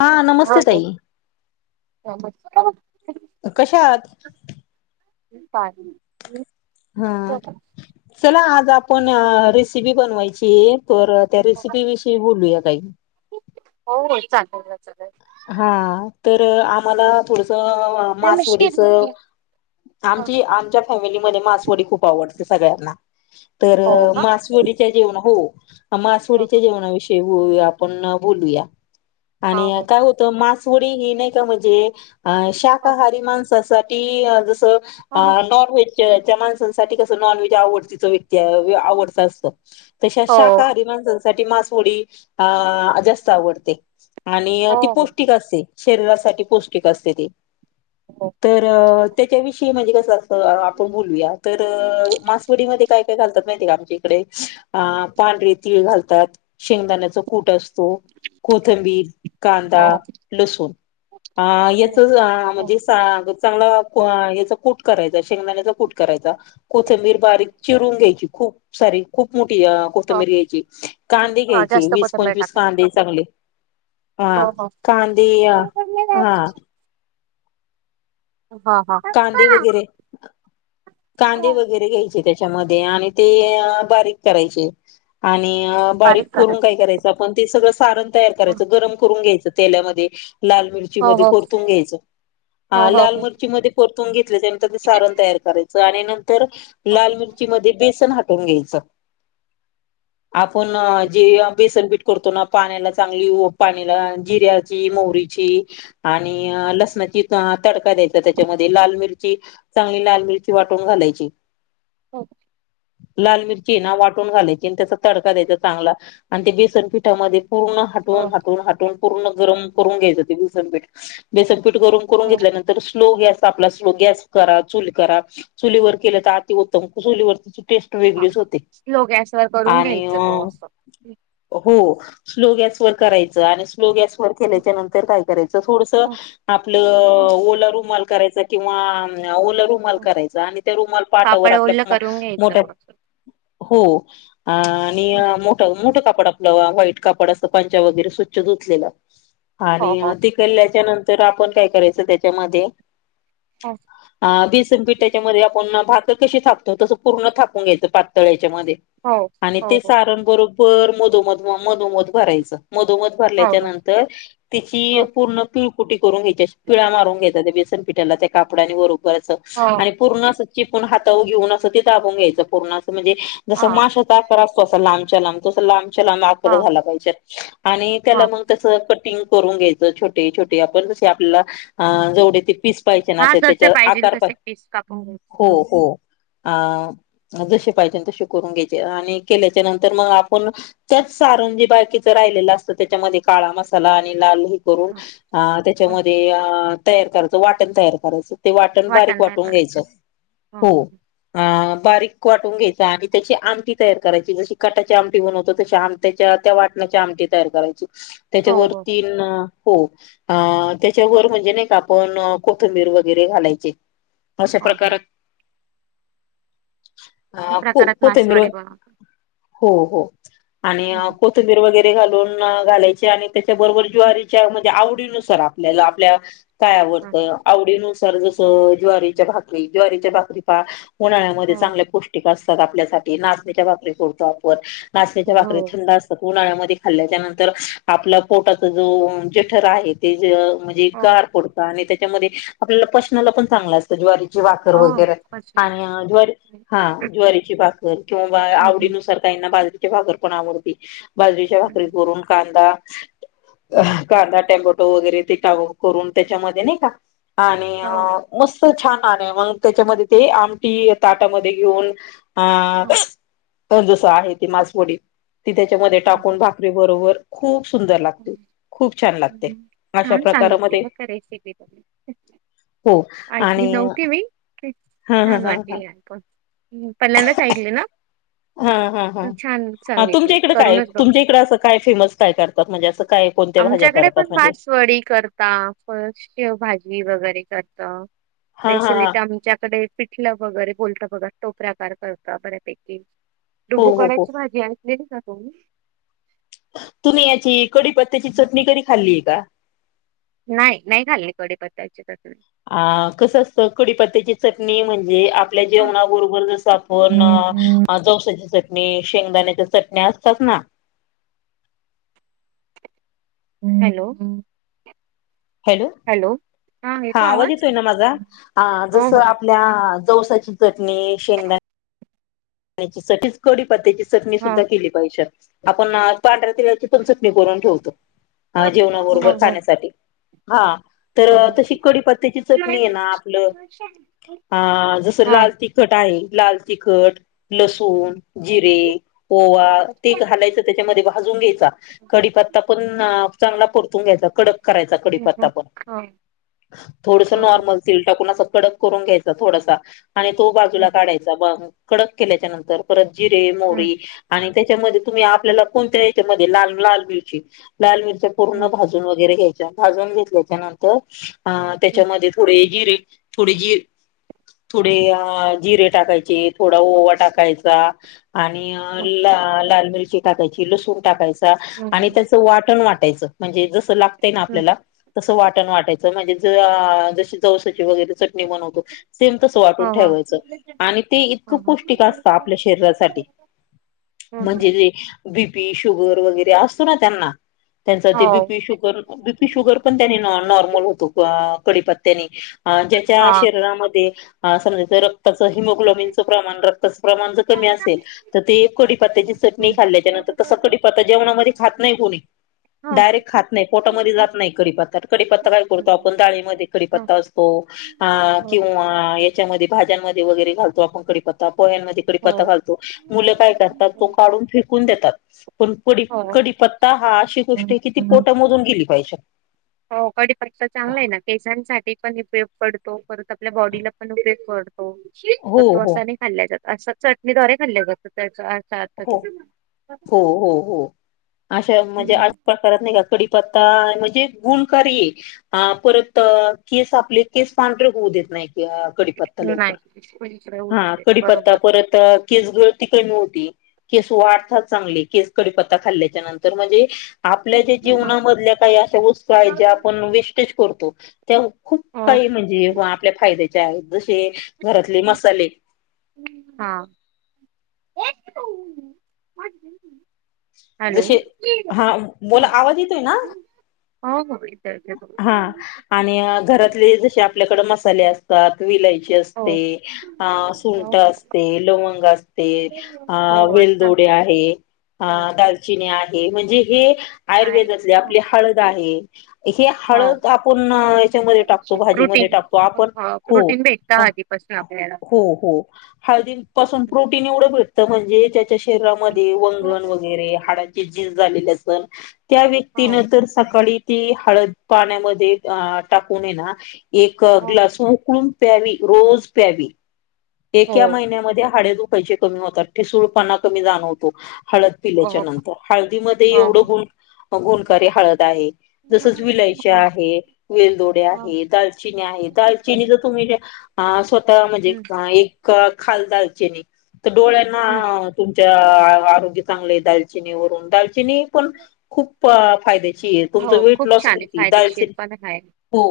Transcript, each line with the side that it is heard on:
left: हा नमस्ते ताई
right: हा ह. [unintelligible]
left: कश्या आहात.
right: का [unintelligible]
left: हा
right: हो
left: चला आज आपण रेसिपी बनवायचीये. तर त्या रेसिपी विषयी बोलूया काही.
right: हो हो चालेल चालेल.
left: हा तर आम्हाला पुढ त मासवडीच
right: हा
left: आमची आमच्या फॅमिलीमध्ये मासवडी खूप आवडते सगळ्यांना. तर
right: हो हो
left: मासवडीच्या जेवनां हो
right: हो
left: मासवडीच्या
right: हो
left: जेवणाविषय ते वू आपण बोलूया आणि काय त मासवडी ही नाही का म्हणजे, शाकाहारी माणसासाठी जसं
right: हो
left: आ नॉनव्हेज चे याच्या माणसांसाठी कस नॉनव्हेज आवडतीच व्यक्ती, आवडत असत. तश्या शाकाहारी माणसाांसाठी मासवडी आ जास्त आवडते आणि
right: हो
left: पौष्टिक असते शरीरासाठी पौष्टिक असते ते तर च्या विषयी म्हणजे कस अस आपण बोलूया, त मासवडीमध्ये काय, काय, घालतात माहिती का आमच्या इकडे अ पांढर तीळ घालतात शेंगदाण्यात कूट असतो कोथंबीर
right: हो
left: कांदा लसूण आ याच
right: हो
left: म्हणजे सा चांगला याच कूट करायच शेंगदाण्याचा कूट करायचा कोथंबीर बारीक चिरून घ्यायची, खूप सारी खूप मोठी आ
right: ह
left: कोथंबीर घ्यायची, कांदे
right: हा
left: घ्यायची
right: जास्त
left: वीस
right: कोथंबीर
left: पंचवीस
right: टाकायची
left: कांदे चांगले
right: हो
left: हा
right: हो
left: कांदे या हा
right: हा हा!
left: कांदे वगैरे, कांदे वगैरे घ्यायचे त्या च्या मधे आणि ते अ बारीक करायचे, आणि बारीक करून काय करायच? आपण ते सगळं सारण तयार करायचं, गरम करून घ्यायचं तेल्यामध्ये लाल मिर मिरची
right: हो
left: मध्ये
right: हो
left: परतून घ्यायचं,
right: हो
left: हा
right: हो
left: लाल
right: हो
left: मरची मध्ये परतून घेतल्याच्या नंतर ते सारण तयार करायचं आणि नंतर लाल
right: हो
left: मिर ची मध्ये बेसन हाटून घ्यायच आपण आ जे बेसनपीठ करतो ना पाण्याला चांगली ऊ पानीला जिऱ्या मिरची मोहरीची, आणि अ लसणाची तडका द्यायचा त्या त्याच्या मध्ये लाल मिरची, चांगली लाल मिरची वाटून घालायची
right: [inaudible]
left: लाल मिरची ना वाटून घालायची, आणि त्याचा तडका द्यायचा चांगला आणि ते बेसनपिठामध्ये पूर्ण
right: हो
left: हटवून, हटून, हटून पूर्ण गरम करून घ्यायचं ते बेसनपीठ बेसनपीठ गरम करून
right: हो
left: घेतल्या नंतर स्लो गॅस आपला, स्लो गॅस करा, चूल करा चुलीवर केलं त अति उत्तम चुलीवरची टेस्ट वेगळीच होते
right: स्लो गॅसवर करून
left: आणि
right: घ्यायचं तो
left: हो स्लो गॅस वर
right: असं
left: करायचं, आणि स्लो गॅसवर केल्याच्या नंतर काय करायचं थोडस आपलं
right: अच्छा.
left: ओला रूमाल करायचा, किंवा ओल रू माल करायचा आणि त्या रुमाल पाटावर
right: कापड
left: आपल्या
right: ओलं
left: मं
right: करून घ्यायचं
left: मोठ्या
right: बघ.
left: हो अ आणि
right: हो
left: मोठ, मोठ कापड आप ल व्हाईट कापड अस पंचा वगैरे स्वच्छ धुतलेल आणि
right: हो
left: ते ल्ल्याच्या नंतर आपण काय करायचं त्याच्यामध्ये
right: [unintelligible]
left: अ बिसन पिठाच्या मध्ये आपण भाकर कशी थापतो तसं पूर्ण थापून घ्यायचं पातळ याच्या मध्ये आणि ते
right: हो हो हो
left: सारण बरोबर मधोमध, मधोमध भरायच मधोमध
right: हो
left: भरल्याच्या
right: हो
left: नंतर तिची पूर्ण पिळकुटी करून घ्यायची अशी पिळा मारून घ्यायचा त्या बेसन पीठाला त्या कापडाने वरू करायचं.
right: हा.
left: पूर्ण असं चीपुण हातावर घेऊन असं ते दाबून घ्यायचं पूर्ण अस म्हणजे जस
right: हा
left: माश कार असतो अस लांबच्या लांब त लांबच्या लांब आकार
right: हा
left: झाला पाहिजे आणि त्याला
right: हा
left: मग तस कटिंग करून घ्यायचं छोटे-छोटे आपण जसे आपल्याला जवढे त [unintelligible]
right: हा
left: त्याच
right: जसे पाहिजे
left: आकार
right: तसे पीस कापून घ्यायचे
left: हो हो अ जसे पाहिजे तसे करून घ्यायचे आणि केल्याच्या नंतर मग आपण त्याच सारण जी बाकीच राहिलेलं असतं त्याच्यामध्ये काळा मसाला आणि लाल करून
right: हा,
left: अ
right: हा.
left: त्याच्यामध्ये तयार करायचं वाटण तयार करायचं. ते वाटण बारीक
right: काय
left: वाटून
right: करायचं
left: घ्यायचं, हो. अ बारीक वाटून घ्यायचा आणि त्याची आमटी तयार करायची जशी कटाची आमटी बनवतो तशी आम त्याच्या त्या वाटणाच्या आमटी तयार करायची.
right: हो
left: त्याच्यावर
right: हो
left: तीन हो, त्याच्यावर म्हणजे नाही का पण कोथिंबीर वगैरे घालायचे अशा
right: हो हो.
left: प्रकार
right: अशा
left: अ को
right: प्रकारात
left: कोथंबीर
right: मासवडी बनवतो.
left: हो हो, आणि
right: हो
left: कोथिंबीर वगैरे घालून घालायचे आणि त्याच्याबरोबर ज्वारीच्या म्हणजे आवडीनुसार आपल्याला आपल्या काय आवडतं आवडीनुसार जस ज्वारीच्या भाकरी ज्वारीच्या भाकरी पा उन्हाळ्यामध्ये चांगल्या पोष्टी पौष्टिक असतात आपल्यासाठी नाचणीच्या भाकरी करतो आपण नाचणीच्या
right: हो
left: भाकरी थंड अस उन्हाळ्यामध्ये खाल्ल्याच्यानंतर आपल्या पोटाचा जो जठार आहे ते जे म्हण
right: हो हो
left: गार पडत आणि त्याच्यामध्ये आपल्याला पचनाला पण चांगलं असतं ज्वारीची भाकर
right: हो
left: वगैरे.
right: कशी हो
left: आणि ज्वारी हा ज्वारीची भाकर किंवा आवडीनुसार ताईंना बाजरीची भाकर पण आवडती बाजरीच्या भाकरी करून कांदा अ कांदा, टेम्बोटो वगैरे ते टाकून करून त्याच्यामध्ये नाही का आणि
right: हो
left: मस्त छान आण आहे मग त्याच्यामध्ये ते आमटी ताटामध्ये घेऊन
right: हो.
left: हा जस आहे ती मासवडीत ती त्याच्यामध्ये टाकून भाकरी बरोबर खूप सुंदर लागते खूप छान लागते अशा
right: छान सांगितली
left: प्रकारामध्ये
right: [unintelligible]
left: हो
right: ऐकली
left: आणि
right: नव्हती मी
left: हा हा
right: छान
left: हा हा
right: वाटली ऐकण. पहिल्यांदाच ऐकले ना?
left: हा हा
right: तर छान
left: हा
right: सांगितली
left: तुमच्या इकडे काय
right: करूनच बघू.
left: तुमच्या इकडे असं काय फेमस काय करतात म्हणजे असं काय कोणत्या भाज्या
right: आमच्याकडे
left: करतात
right: पण
left: म्हणजे
right: बासवडी करता फ भाजी वगैरे करत.
left: हा हा
right: स्पेशली
left: हा
right: ते आमच्याकडे पिठलं वगैरे बोलतं बघा तो प्रकार करत बऱ्यापैकी.
left: हो
right: डुबू
left: हो हो
right: कुणाची भाजी ऐकलेली का तुम्ही.
left: तुम्ही याची कडीपत्त्याची चटणी कधी खाल्लीय का?
right: नाही नाही खाल्ली कडी पत्ता्याची च
left: अ कसं असतं कडीपत्त्याची चटणी म्हणजे आपल्या जेवणाबरोबर जस आपण
right: हं,
left: चौसा मी शेंगदाण्याच्या चटण्या असतात ना.
right: हॅलो.
left: हॅलो, हा आवाज येतोय ना माझा? अ जस
right: हो हो
left: [unintelligible] जवसाची चटणी शेंग त्यासाठीच कढीपत्त्याची चटणी
right: हा
left: सुद्धा केली पाहिजेत. आपण पांढऱ्या तिळाची चटणी करून ठेवतो जेवणा
right: हो
left: बरोबर
right: हो हो.
left: खाण्यासाठी. हा. तर
right: हो.
left: तशी कडीपत्त्याची
right: हा.
left: चटणी आहे ना आपलं अ जसं लाल तीख तिखट आहे लाल तिखट
right: हम्म.
left: लसूण, जिरे, ओवा ते घालायचं त्याच्यामध्ये भाजून घ्यायचा. कडीपत्ता पण चांगला परतून घ्यायचा कडक करायचा कडीपत्ता
right: हो
left: पण. थोडसं
right: बरोबर.
left: नॉर्मल. टाकून अस कडक करून घ्यायचा थोडासा आणि तो बाजूला
right: हम्म.
left: काढायचा कडक केल्याच्या नंतर परत जिरे मोरी आणि त्याच्यामध्ये तुम्ही आपल्याला कोणत्या याच्यामध्ये लाल लाल मिरची लाल मिरच्या
right: हम्म.
left: पूर्ण
right: हम्म.
left: भाज वरे घ्याय भाून घेतल्याच्या नंतर त्याच्या थोडे जिरे थोडे जिरे थोडे जिरे टाकायचे थोडा वाट टाकायचा आणि
right: हम्म.
left: ला लाल मिरची टाकायची लसूण टाकायचा आणि
right: हम्म.
left: त्याच वाटण वाटायच म्हणजे जस लागतय ना आपल्याला
right: हम्म.
left: तसं वाटण वाटायचं म्हणजे जशी जवस वगैरे सेम तस
right: हो
left: वाटून
right: हो
left: ठेवायच आणि ते
right: हो हो
left: इतक आप शरीसाठी
right: हम्म.
left: म्हणजे पी शुगर वगैरे असतो ना त्यांना त्यांचा ते
right: हो,
left: बीपी शुगर बीपी शुगर पण त्यांनी नॉर्मल होतो कडीपत्त्यानी ज्याच्या
right: हा
left: शरीरामध्ये समजा रक्ताचं हिमोग्लोबिनचं प्रमाण रक्त क क
right: हम्म.
left: च जेवणामध्ये खात नाही पुणी
right: हो
left: डायरेक्ट खात नाही पोटामध्ये जात नाही कढीपत्ता कडीीपत्ता काय करतो
right: हम्म.
left: आपण डाळीमध्ये
right: हो
left: कडीीपत्ता असतो अ किंवा याच्यामध्ये भाज्यांमध्ये वगैरे घालतो आपण कडे प पह्यांमध्येिकडे
right: हो
left: पता घालतो मुलं काय करतात तो काढून फेकून देतात पण प कडीीपत्ता हा अशी
right: हो
left: गोष्ट आहे की ती पोटामधून गेली पाहिजे
right: होकडी फक्त चांगला आहे ना केशांसाठी पण उपयोग पडतो परत आपल्या बॉडीला पण उपयोग करतो हो तर
left: हो
right: तो
left: हो
right: असा नाही खाल्ला जात असं चटणीद््वारे खाल्ल्या जात त्या
left: हो हो हो हो अशा म्हणजे आज
right: हम्म
left: पण करत नाही का कडी पत्ता म्हणजे गुणकारी हा परत केस आपले केस पांढर होऊ देत नाही कि कडीपत्ता लवकर
right: नाही इकडे होत
left: हा
right: नाही.
left: कडीपत्ता
right: बरोबर.
left: परत केसगळ तिकड नव्हती केस वाढता चांगले केस कडीपत्ता खाल्ल्याच्या नंतर म्हणजे आपल्या ज्या
right: हम्म.
left: जीवनामधल्या काही अशा वस्तू आहेत ज्या आपण वेस्टेज करतो त्या खूप
right: हो
left: काही म्हणजे आपल्या फायद्याचे आहेत जसे घरातले मसाले
right: हा हॅलो हो
left: जसे हा बोला आवाज येतोय ना?
right: येतोय.
left: हा आणि घरातले जसे आपल्याकड मसाले आहेत सात वि लायची
right: हो
left: असते अ
right: हो
left: सुंट असते लवंग असते अ
right: हो असत ना
left: वेलदोडे आहे ह
right: हो
left: दालचिनी आहे म्हणजे हे
right: आहे.
left: आयुर्वेदातले आपली हळद आहे हे
right: हो
left: हळद आपण याच्यामध्ये टाकतो भाजीमध्ये
right: प्रोटीन
left: टाकतो आपण हो
right: प्रोटीन भेटत आधीपासून आपल्याला.
left: हो हो हळदी पासून प्रोटीन एवढं भेटतं म्हणजे त्याच्या शरीरामध्ये वंगण वगैरे हाडां ज झाले त्या व्यक्तीन
right: हो
left: तर सकाळी त हळद पाण्यामध्ये टाकून ये ना एक
right: हो
left: ग्लास उकळून प्यावी रोज प्यावी
right: हो
left: एका महिन्यामध्ये हाडेदु पै कमी होतात ठसूळ पाणा कमी जाण होतो हळद
right: हो
left: पिल्याच्या
right: हो
left: नंतर हळदीमध्ये
right: हो
left: एवढं ग गुणकारी हळद आहे जसच विलायच्या
right: हो
left: आहे वेलदोड्या
right: हो
left: आहे दालचिनी आहे दालचिनी जर तुम्ही अ स्वतः म्हणजे
right: हम्म
left: एक खालदयचे तर डोळ्यांना
right: हम्
left: तुमच्या आरोग्य चांगले दालचिनी वून दालचिनी पण खूप फायद्या तुमच
right: हो
left: वे
right: खूप छान आहे फायदेशीर पण आहे
left: हो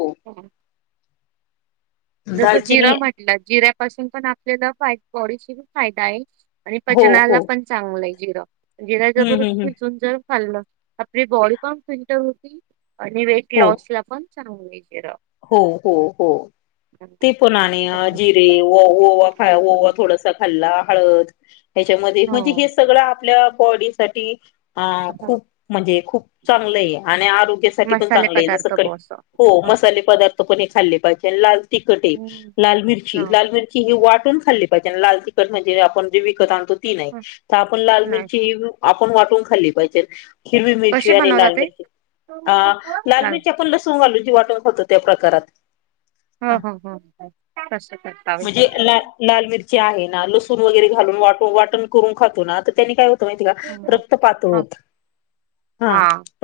right: जसं
left: दालचिनी
right: जिरं म्हटलं जिऱ्यापासून पण आपल्याला फा बॉडीशी फायदा आहे आणि
left: हो
right: पचनाला
left: हो
right: पण चांगलं आहे जिरां जिरा
left: हम्म
right: जरर
left: हम्म हम्म
right: भिजून जर खाल्लं आपली बॉडी पण फिंट होती, आणि वेट
left: हो
right: लॉस ला पण चांगलं [unintelligible]
left: हो हो हो, ते पणा आणि जी ते ओ-ओवा खाव ओवा थोडसं खाल्ला हळद हेच्यामध्ये म्हणजे
right: हो
left: सगळं आपल्या बॉडी साठी अ
right: हो
left: खूप म्हणजे खूप चांगलं आहे, आणि आरोग्यासाठी पण
right: मसाले
left: चांगलं आहे जसं
right: पदार्थ
left: क
right: बो असं
left: हो मसाले पदार्थ पण हे खाल्ले पाहिजे, लाल तिखट आहे
right: हं.
left: लाल मिर्ची लाल मिर ही वाटून खाल्ली पाहिजे, लाल तिखट म्हणजे आपण जे विकत आणतो ती नाही तर, आपण लाल
right: नाही
left: मिरची आपण वाटून खाल्ली पाहिजे. हिरवी मिरची
right: कशी
left: आणि
right: बनवता
left: लाल
right: ते
left: मिरची अ लाल
right: चालेल.
left: मिरची आपण लस [unintelligible] वाटून खातो त्या प्रकारात.
right: हा हा हा, कस करता होय
left: म्हणजे ला
right: [unintelligible]
left: लाल मिरची आहे ना, लसूण वगैरे घालून वाट वाटण करून खातो ना तर त्यांनी काय होत माहिती आहे
right: हो
left: का,
right: हो
left: रक्त पातळ
right: हो.
left: होतं. हा,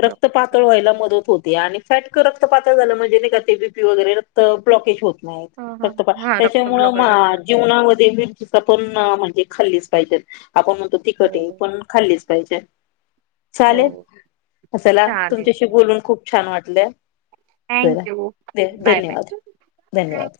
left: रक्त पातळ व्हायला मदत होते आणि फॅटच रक्त पातळ झालं म्हणजे नाही का, ते बीपी वगैरे रक्त ब्लॉकेज होत.
right: हो हो
left: नाहीत [unintelligible]
right: हा रक्त
left: त्याच्यामुळे मा
right: ब्लॉकेज असणार
left: जेव ना मध्ये मिर्चीचं पण म्हणजे खाल्लीच पाहिजेत, आपण म्हणतो
right: हो
left: तिखट ये पण खाल्लीच पाहिजे. चालेल
right: हो
left: अ चला,
right: चालेल
left: तुमच्याशी बोलून खूप छान वाटले चला.
right: थँक्यू बाय बाय
left: ध-धन्यवाद धन्यवाद!